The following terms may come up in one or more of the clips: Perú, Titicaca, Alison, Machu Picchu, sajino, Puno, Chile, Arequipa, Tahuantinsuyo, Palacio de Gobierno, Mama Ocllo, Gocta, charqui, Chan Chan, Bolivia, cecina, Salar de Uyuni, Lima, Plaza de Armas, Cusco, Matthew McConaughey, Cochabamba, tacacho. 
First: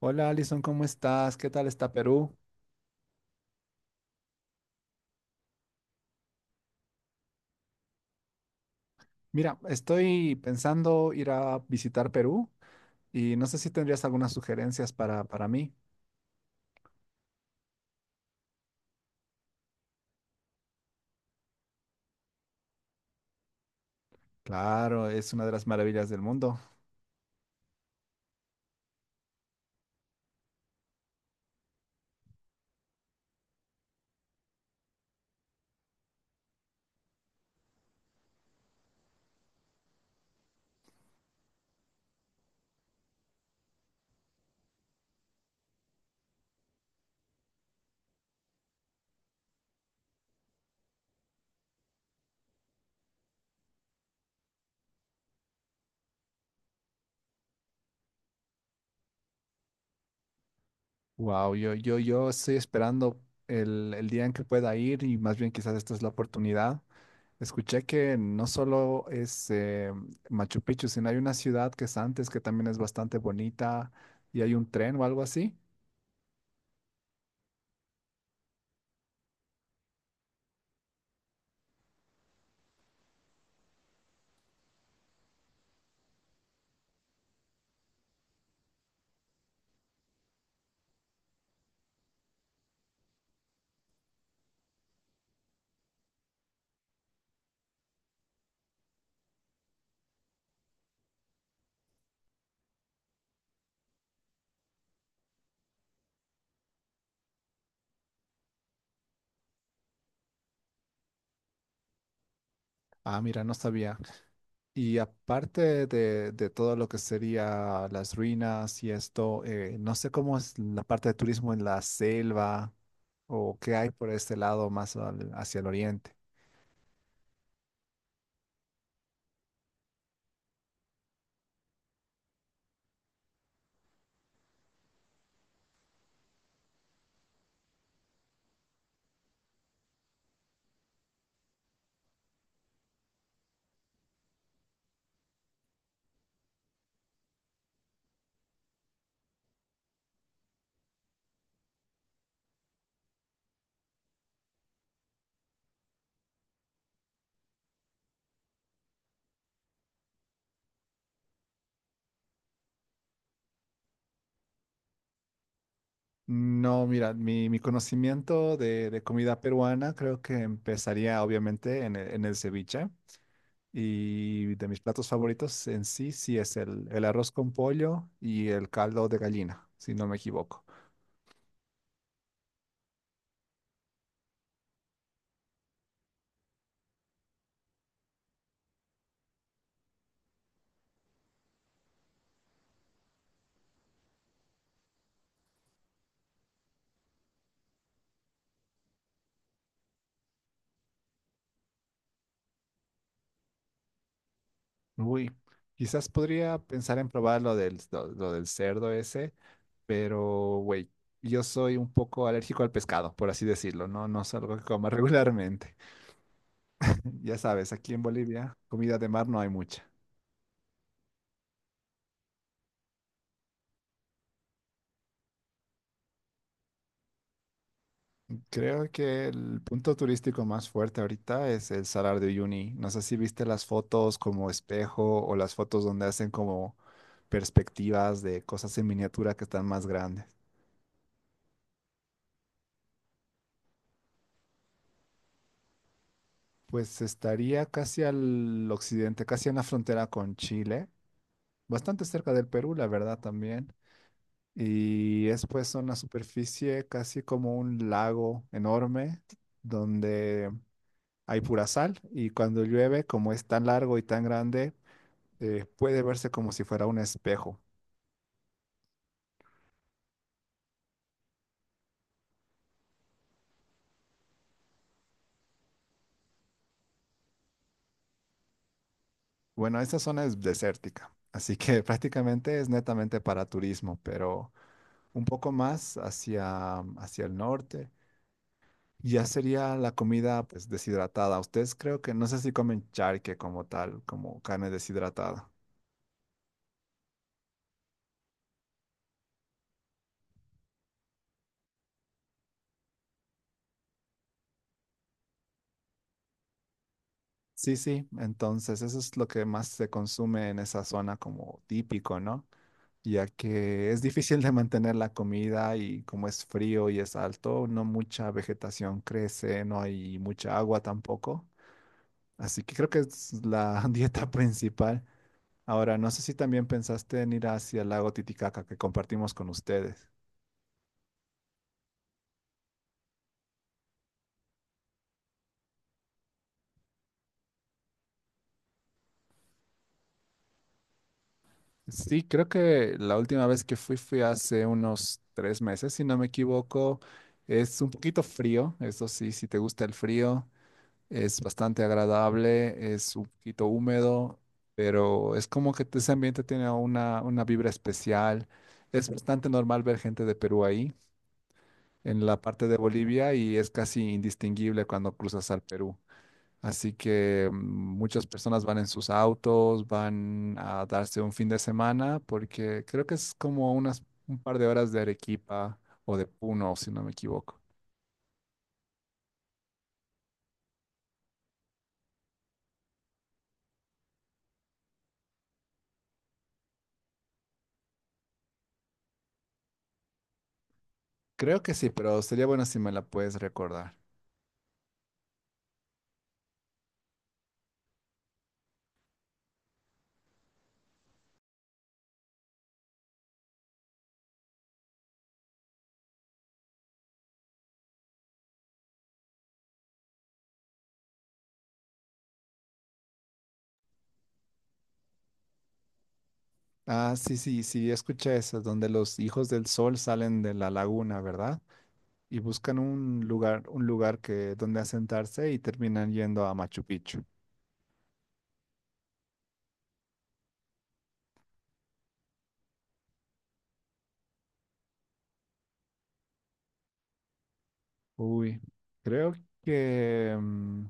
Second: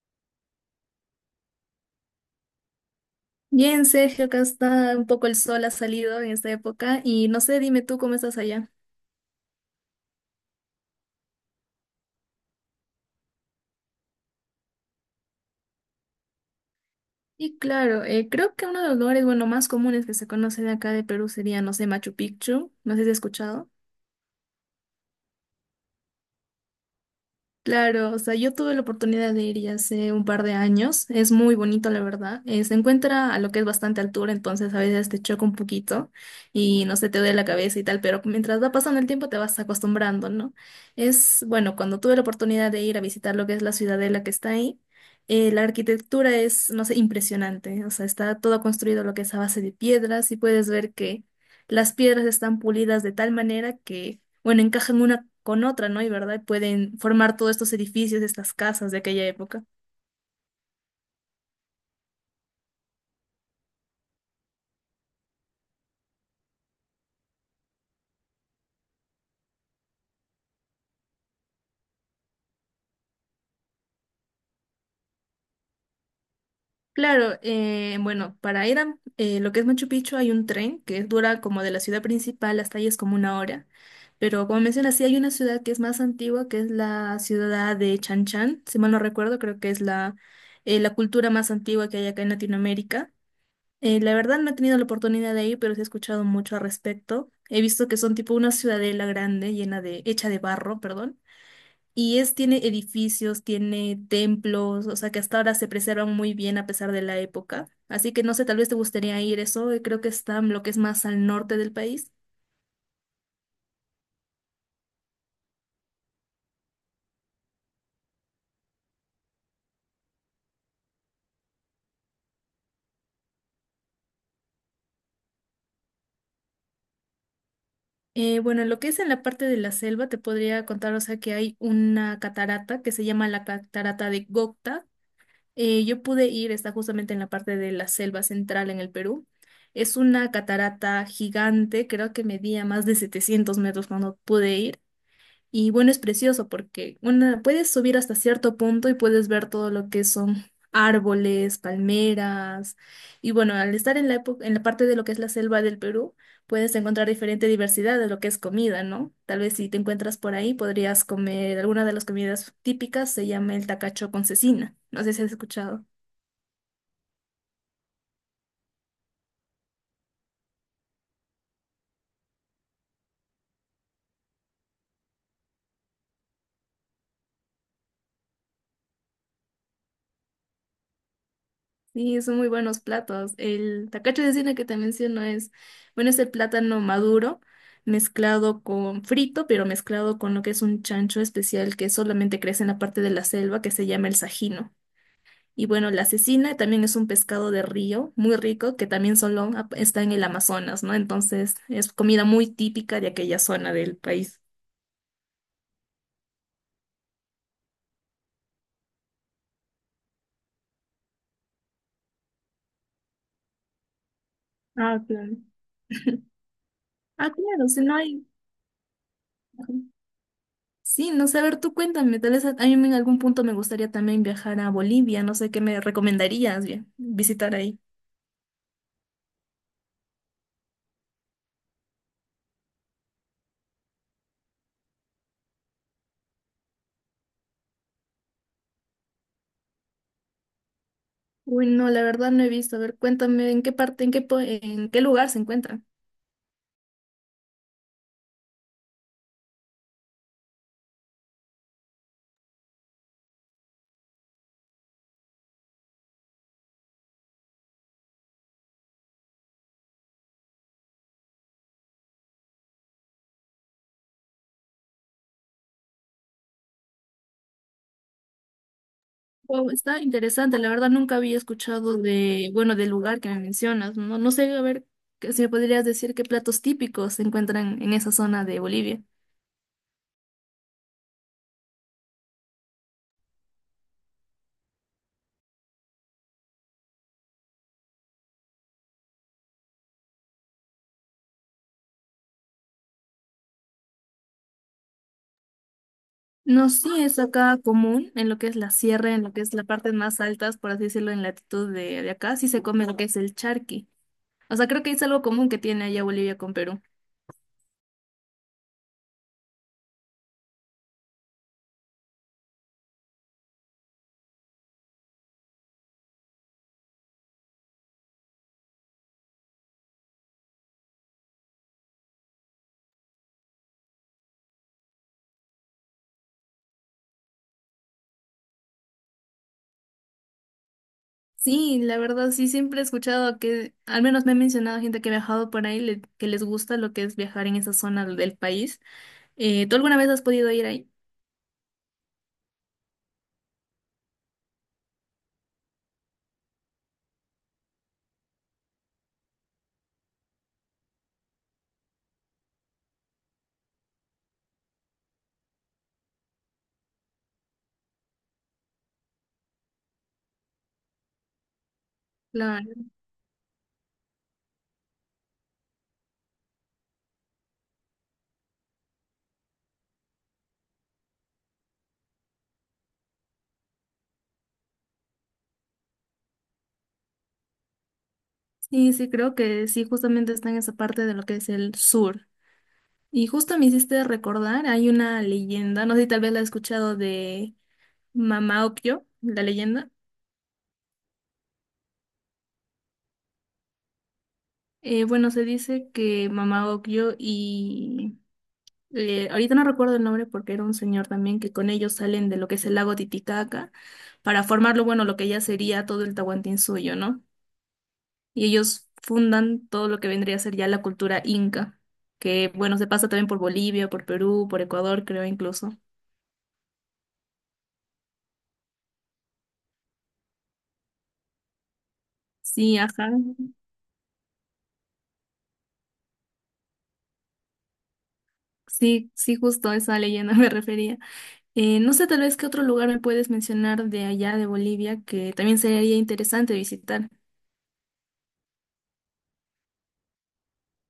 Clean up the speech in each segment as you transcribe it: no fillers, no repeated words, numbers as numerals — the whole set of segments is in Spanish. Hola Alison, ¿cómo estás? ¿Qué tal está Perú? Bien, Sergio, acá está un poco, el sol ha salido en esta época y no sé, dime tú cómo estás allá. Mira, estoy pensando ir a visitar Perú y no sé si tendrías algunas sugerencias para mí. Y claro, creo que uno de los lugares, bueno, más comunes que se conocen acá de Perú sería, no sé, Machu Picchu, no sé si has escuchado. Claro, es una de las maravillas del mundo. Claro, o sea, yo tuve la oportunidad de ir ya hace un par de años. Es muy bonito, la verdad. Se encuentra a lo que es bastante altura, entonces a veces te choca un poquito y no, se te duele la cabeza y tal, pero mientras va pasando el tiempo te vas acostumbrando, ¿no? Es, bueno, cuando tuve la oportunidad de ir a visitar lo que es la ciudadela que está ahí, la arquitectura es, no sé, impresionante. O sea, está todo construido lo que es a base de piedras y puedes ver que las piedras están pulidas de tal manera que, bueno, encajan una con otra, ¿no? Y verdad, pueden formar todos estos edificios, estas casas de aquella época. Wow, yo estoy esperando el día en que pueda ir y más bien quizás esta es la oportunidad. Escuché que no solo es Machu Picchu, sino hay una ciudad que es antes que también es bastante bonita y hay un tren o algo así. Claro, bueno, para ir a lo que es Machu Picchu hay un tren que dura como, de la ciudad principal hasta ahí es como una hora, pero como mencionas, sí hay una ciudad que es más antigua, que es la ciudad de Chan Chan, si mal no recuerdo, creo que es la cultura más antigua que hay acá en Latinoamérica. La verdad no he tenido la oportunidad de ir, pero sí he escuchado mucho al respecto. He visto que son tipo una ciudadela grande, llena de, hecha de barro, perdón. Y es, tiene edificios, tiene templos, o sea que hasta ahora se preservan muy bien a pesar de la época. Así que no sé, tal vez te gustaría ir eso, creo que está en lo que es más al norte del país. Ah, mira, no sabía. Y aparte de todo lo que sería las ruinas y esto, no sé cómo es la parte de turismo en la selva o qué hay por este lado más hacia el oriente. Bueno, en lo que es en la parte de la selva, te podría contar, o sea, que hay una catarata que se llama la catarata de Gocta. Yo pude ir, está justamente en la parte de la selva central en el Perú. Es una catarata gigante, creo que medía más de 700 metros cuando pude ir. Y bueno, es precioso porque, bueno, puedes subir hasta cierto punto y puedes ver todo lo que son árboles, palmeras. Y bueno, al estar en la época, en la parte de lo que es la selva del Perú, puedes encontrar diferente diversidad de lo que es comida, ¿no? Tal vez si te encuentras por ahí, podrías comer alguna de las comidas típicas, se llama el tacacho con cecina. No sé si has escuchado. No, mira, mi conocimiento de comida peruana creo que empezaría obviamente en el ceviche y de mis platos favoritos en sí, sí es el arroz con pollo y el caldo de gallina, si no me equivoco. Sí, son muy buenos platos. El tacacho de cine que te menciono es, bueno, es el plátano maduro mezclado con frito, pero mezclado con lo que es un chancho especial que solamente crece en la parte de la selva que se llama el sajino. Y bueno, la cecina también es un pescado de río muy rico que también solo está en el Amazonas, ¿no? Entonces es comida muy típica de aquella zona del país. Uy, quizás podría pensar en probar lo del cerdo ese, pero güey, yo soy un poco alérgico al pescado, por así decirlo, ¿no? No es algo que coma Ah, claro. regularmente. Ah, Ya claro, sabes, si aquí no en hay. Bolivia, comida de mar no hay mucha. Sí, no sé, a ver, tú cuéntame, tal vez a mí en algún punto me gustaría también viajar a Bolivia, no sé qué me recomendarías bien, visitar ahí. Creo que el punto turístico más fuerte ahorita es el Salar de Uyuni. No sé si viste las fotos como espejo o las fotos donde hacen como perspectivas de cosas en miniatura que están más grandes. Uy, no, la verdad no he visto, a ver, cuéntame en qué parte, en qué lugar se encuentra. Pues estaría casi al occidente, casi en la frontera con Chile, bastante cerca del Perú, la verdad también. Y es pues una superficie casi como un lago enorme donde hay pura sal y cuando llueve, como es tan largo y tan grande, puede verse como si fuera un espejo. Wow, está interesante, la verdad nunca había escuchado de, bueno, del lugar que me mencionas, no, no sé, a ver, que si me podrías decir qué platos típicos se encuentran en esa zona de Bolivia. Bueno, esta zona es desértica, así que prácticamente es netamente para turismo, pero un poco más hacia el norte. Ya sería la comida pues deshidratada. Ustedes creo que no sé si comen charque como tal, como carne deshidratada. No, sí, es acá común, en lo que es la sierra, en lo que es la parte más altas, por así decirlo, en latitud de acá, sí se come lo que es el charqui. O sea, creo que es algo común que tiene allá Bolivia con Perú. Sí, sí, entonces eso es lo que más se consume en esa zona como típico, ¿no? Ya que es difícil de mantener la comida y como es frío y es alto, no mucha vegetación crece, no hay mucha agua tampoco. Así que creo que es la dieta principal. Ahora, no sé si también pensaste en ir hacia el lago Titicaca que compartimos con ustedes. Sí, la verdad, sí, siempre he escuchado que, al menos me ha mencionado gente que ha viajado por ahí, que les gusta lo que es viajar en esa zona del país. ¿Tú alguna vez has podido ir ahí? Sí, creo que la última vez que fui hace unos 3 meses, si no me equivoco. Es un poquito frío, eso sí, si te gusta el frío, es bastante agradable, es un poquito húmedo, pero es como que ese ambiente tiene una vibra especial. Es bastante normal ver gente de Perú ahí, en la parte de Claro. Bolivia, y es casi indistinguible cuando cruzas al Perú. Así que muchas personas van en sus autos, van a darse un fin de semana, porque creo que es como unas un par de horas de Arequipa o de Puno, si no me equivoco. Sí, sí, creo que sí, justamente está en esa parte de lo que es el sur. Y justo me hiciste recordar, hay una leyenda, no sé si tal vez la has escuchado de Mama Ocllo, la leyenda. Creo que sí, pero sería bueno si me la puedes recordar. Bueno, se dice que Mama Ocllo y ahorita no recuerdo el nombre porque era un señor también que con ellos salen de lo que es el lago Titicaca para formarlo, bueno, lo que ya sería todo el Tahuantinsuyo, ¿no? Y ellos fundan todo lo que vendría a ser ya la cultura inca, que bueno, se pasa también por Bolivia, por Perú, por Ecuador, creo incluso. Ah, sí, sí, sí, escuché eso, donde los hijos del sol salen de la laguna, ¿verdad? Y Sí, buscan ajá. Un lugar que donde asentarse y terminan yendo a Machu Picchu. Sí, sí, justo a esa leyenda me refería. No sé, tal vez qué otro lugar me puedes mencionar de allá de Bolivia que también sería interesante visitar. Uy, creo que mm,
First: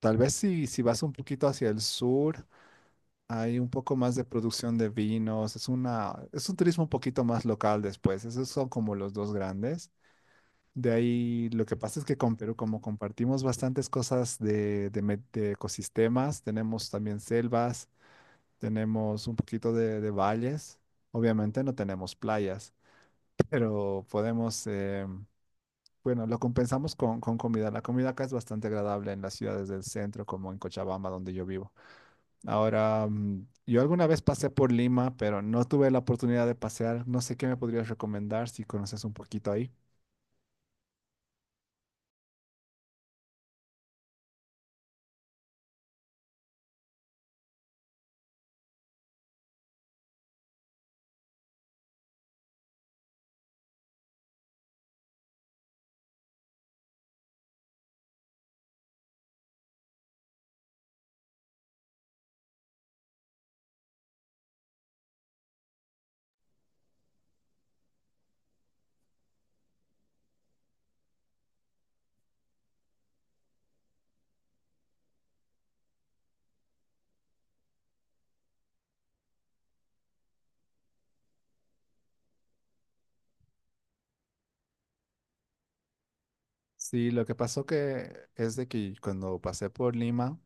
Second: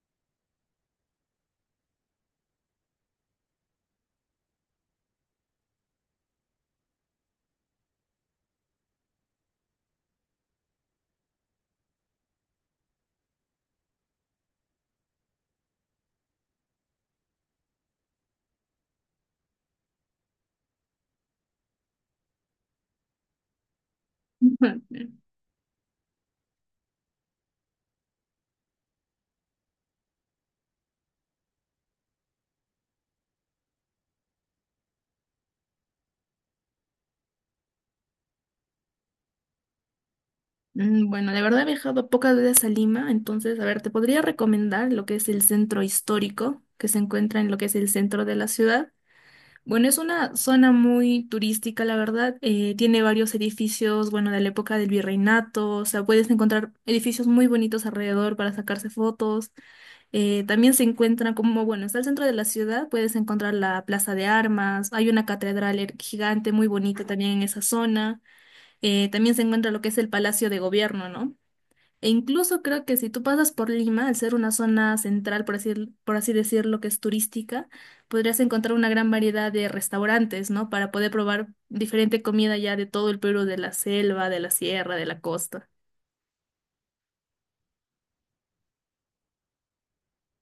Tal vez si vas un poquito hacia el sur, hay un poco más de producción de vinos, es una, es un turismo un poquito más local después, esos son como los dos grandes. De ahí lo que pasa es que con Perú, como compartimos bastantes cosas de ecosistemas, tenemos también selvas, tenemos un poquito de valles, obviamente no tenemos playas, pero podemos, bueno, lo compensamos con comida. La comida acá es bastante agradable en las ciudades del centro, como en Cochabamba, donde yo vivo. Ahora, yo alguna vez pasé por Lima, pero no tuve la oportunidad de pasear. No sé qué me podrías recomendar si conoces un poquito ahí. Mm, bueno, la verdad he viajado pocas veces a Lima, entonces, a ver, te podría recomendar lo que es el centro histórico, que se encuentra en lo que es el centro de la ciudad. Bueno, es una zona muy turística, la verdad. Tiene varios edificios, bueno, de la época del virreinato, o sea, puedes encontrar edificios muy bonitos alrededor para sacarse fotos. También se encuentra como, bueno, está el centro de la ciudad, puedes encontrar la Plaza de Armas, hay una catedral gigante muy bonita también en esa zona. También se encuentra lo que es el Palacio de Gobierno, ¿no? E incluso creo que si tú pasas por Lima, al ser una zona central, por así decirlo, que es turística, podrías encontrar una gran variedad de restaurantes, ¿no? Para poder probar diferente comida ya de todo el Perú, de la selva, de la sierra, de la costa. Sí, lo que pasó que es de que cuando pasé por Lima,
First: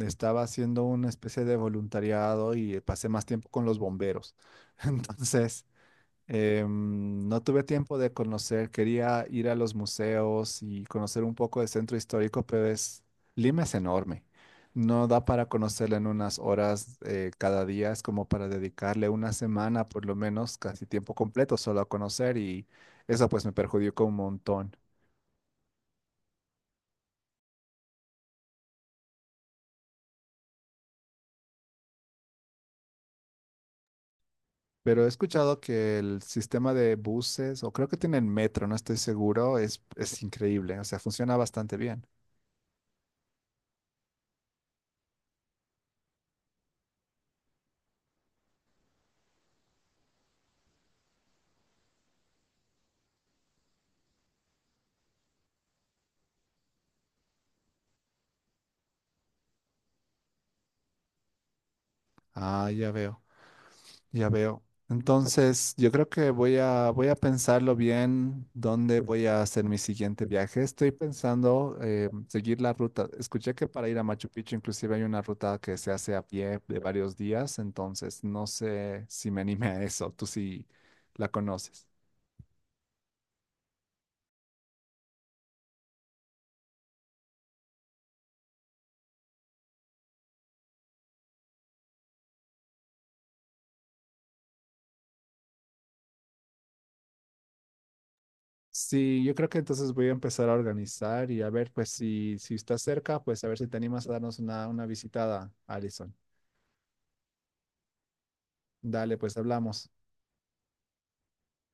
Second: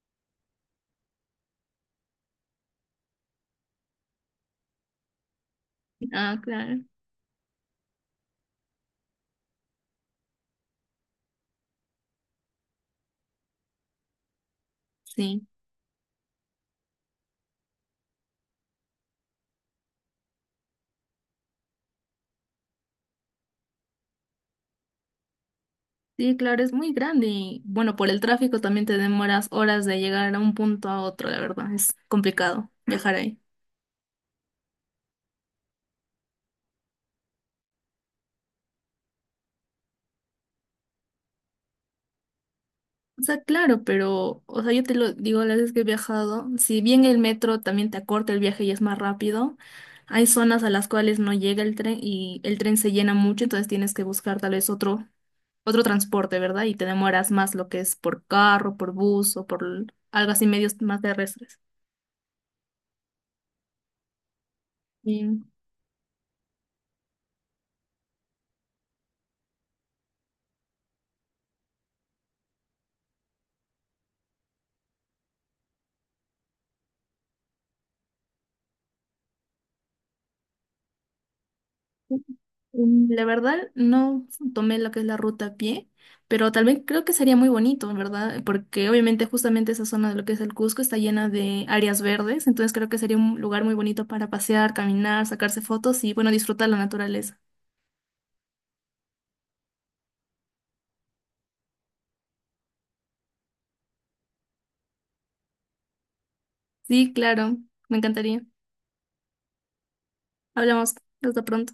estaba haciendo una especie de voluntariado y pasé más tiempo con los bomberos. Entonces, Ah, claro. No tuve tiempo de conocer, quería ir a los museos y conocer un poco del centro histórico, Lima es enorme. No da para Sí. conocerla en unas horas cada día, es como para dedicarle una semana por lo menos, casi tiempo completo solo a conocer y eso pues me perjudicó un montón. Sí, claro, es muy grande y bueno, por el tráfico también te demoras horas de llegar a un punto a otro, la verdad, es complicado viajar ahí. Pero he escuchado que el sistema de buses, o creo que tienen metro, no estoy seguro, es increíble, o sea, funciona bastante bien. O sea, claro, pero, o sea, yo te lo digo, las veces que he viajado, si bien el metro también te acorta el viaje y es más rápido, hay zonas a las cuales no llega el tren y el tren se llena mucho, entonces tienes que buscar tal vez otro transporte, ¿verdad? Y te demoras más lo que es por carro, por bus o por algo así, medios más terrestres. Ah, ya veo. Ya veo. Sí. Entonces, yo creo que voy a, voy a pensarlo bien dónde voy a hacer mi siguiente viaje. Estoy pensando seguir la ruta. Escuché que para ir a Machu Picchu inclusive hay una ruta que se hace a pie de varios días, entonces no sé si me anime a eso. Tú sí la conoces. Mm, la verdad, no tomé lo que es la ruta a pie, pero tal vez creo que sería muy bonito, ¿verdad? Porque obviamente justamente esa zona de lo que es el Cusco está llena de áreas verdes, entonces creo que sería un lugar muy bonito para pasear, caminar, sacarse fotos y, bueno, disfrutar la naturaleza. Sí, yo creo que entonces voy a empezar a organizar y a ver, pues si estás cerca, pues a ver si te animas a darnos una visitada, Alison. Sí, claro, me encantaría. Dale, pues hablamos. Hablamos, hasta pronto.